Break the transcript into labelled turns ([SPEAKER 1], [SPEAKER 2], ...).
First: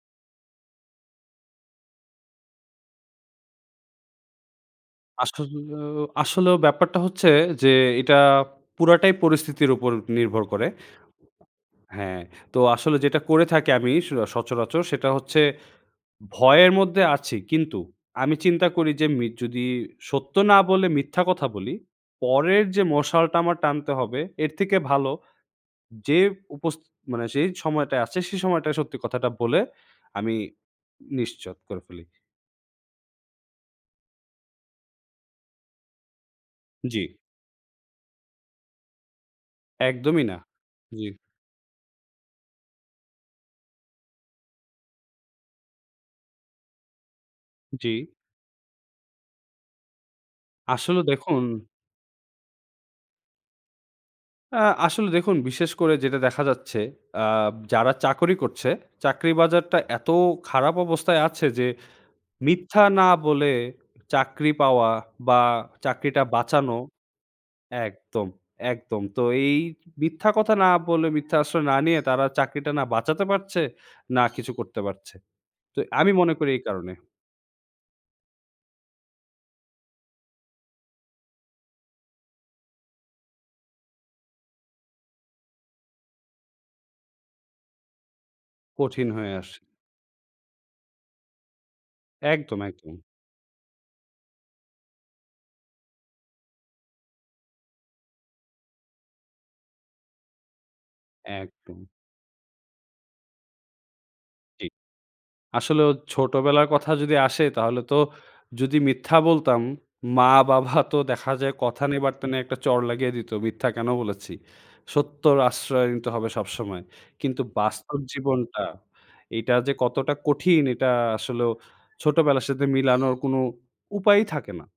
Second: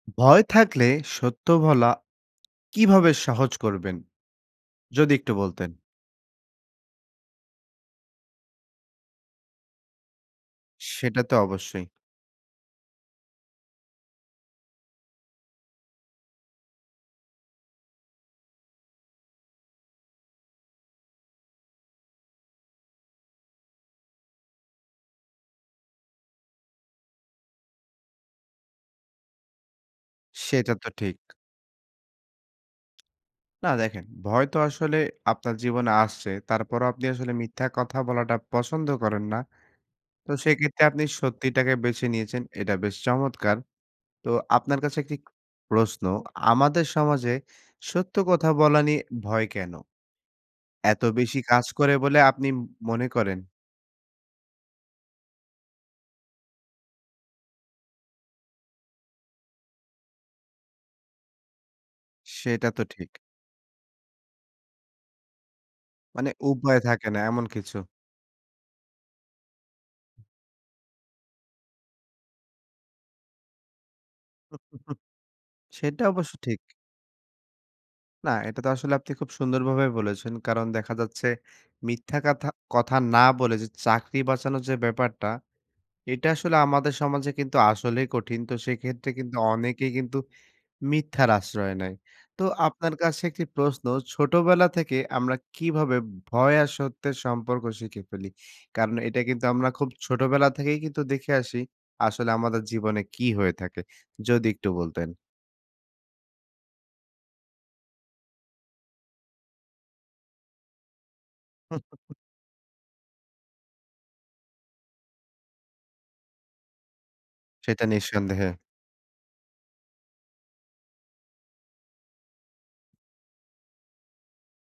[SPEAKER 1] ভয় থাকলে সত্য বলা কিভাবে সহজ করবেন? যদি একটু বলতেন।
[SPEAKER 2] আসলেও আসলেও ব্যাপারটা হচ্ছে যে এটা পুরাটাই পরিস্থিতির ওপর নির্ভর করে।
[SPEAKER 1] সেটা তো অবশ্যই।
[SPEAKER 2] হ্যাঁ। তো আসলে যেটা করে থাকি আমি স সচরাচর সেটা হচ্ছে, ভয়ের মধ্যে আছি কিন্তু আমি চিন্তা করি যে মি যদি সত্য না বলে মিথ্যা কথা বলি। পরের যে মশালটা আমার টানতে হবে এর থেকে ভালো, যে উপস মানে যেই সময়টা আছে সেই সময়টায় সত্যি কথাটা বলে আমি
[SPEAKER 1] সেটা তো ঠিক।
[SPEAKER 2] নিশ্চিত করে ফেলি।
[SPEAKER 1] না দেখেন, ভয় তো আসলে আপনার জীবনে আসছে, তারপরও
[SPEAKER 2] জ্বী।
[SPEAKER 1] আপনি আসলে মিথ্যা কথা বলাটা পছন্দ করেন না।
[SPEAKER 2] একদমই
[SPEAKER 1] তো
[SPEAKER 2] না।
[SPEAKER 1] সেক্ষেত্রে আপনি
[SPEAKER 2] জ্বী।
[SPEAKER 1] সত্যিটাকে বেছে নিয়েছেন। এটা বেশ চমৎকার। তো আপনার কাছে একটি প্রশ্ন, আমাদের সমাজে
[SPEAKER 2] জ্বী।
[SPEAKER 1] সত্য কথা বলা নিয়ে ভয় কেন?
[SPEAKER 2] আসলে
[SPEAKER 1] এত বেশি
[SPEAKER 2] দেখুন
[SPEAKER 1] কাজ করে বলে আপনি ম মনে করেন?
[SPEAKER 2] অ্যা আসলে দেখুন বিশেষ করে যেটা দেখা যাচ্ছে, অ্যাব যারা চাকরি করছে, চাকরি বাজারটা এত খারাপ অবস্থায় আছে যে,
[SPEAKER 1] সেটা
[SPEAKER 2] মিথ্যা
[SPEAKER 1] তো
[SPEAKER 2] না
[SPEAKER 1] ঠিক।
[SPEAKER 2] বলে চাকরি পাওয়া বা, চাকরিটা
[SPEAKER 1] মানে
[SPEAKER 2] বাঁচানো
[SPEAKER 1] উপায় থাকে না এমন কিছু।
[SPEAKER 2] একদম, একদম। তো এই মিথ্যা কথা না বলে, মিথ্যার আশ্রয় না নিয়ে, তারা চাকরিটা না বাঁচাতে পারছে, না কিছু করতে পারছে। তো
[SPEAKER 1] সেটা
[SPEAKER 2] আমি
[SPEAKER 1] অবশ্য
[SPEAKER 2] মনে করি
[SPEAKER 1] ঠিক।
[SPEAKER 2] এই কারণে
[SPEAKER 1] না, এটা তো আসলে আপনি খুব সুন্দরভাবে বলেছেন। কারণ দেখা যাচ্ছে মিথ্যা কাথা কথা না বলে যে চাকরি বাঁচানো যে ব্যাপারটা। এটা আসলে আমাদের সমাজে কিন্তু আসলেই কঠিন, তো
[SPEAKER 2] কঠিন
[SPEAKER 1] সেইক্ষেত্রে
[SPEAKER 2] হয়ে
[SPEAKER 1] কিন্তু
[SPEAKER 2] আসে।
[SPEAKER 1] অনেকেই কিন্তু মিথ্যার আশ্রয় নেয়। তো
[SPEAKER 2] একদম,
[SPEAKER 1] আপনার
[SPEAKER 2] একদম।
[SPEAKER 1] কাছে একটি প্রশ্ন, ছোটবেলা থেকে আমরা কিভাবে ভয় আর সত্যের সম্পর্ক শিখে ফেলি? কারণ এটা কিন্তু আমরা খুব ছোটবেলা থেকেই কিন্তু দেখে আসি,
[SPEAKER 2] একদম।
[SPEAKER 1] আসলে আমাদের জীবনে কি হয়ে থাকে। যদি
[SPEAKER 2] জ্বী।
[SPEAKER 1] একটু বলতেন।
[SPEAKER 2] আসলেও ছোটোবেলার কথা যদি আসে তাহলে তো যদি মিথ্যা বলতাম, মা-বাবা তো দেখা যায় কথা নেই, বার্তা নাই একটা চড় লাগিয়ে দিত মিথ্যা কেন বলেছি। সত্যর আশ্রয় নিতে হবে সবসময়। কিন্তু
[SPEAKER 1] সেটা
[SPEAKER 2] বাস্তব
[SPEAKER 1] নিঃসন্দেহে।
[SPEAKER 2] জীবনটা; এটা যে কতটা কঠিন এটা আসলেও ছোটোবেলার সাথে মিলানোর কোনো উপায়ই থাকে না।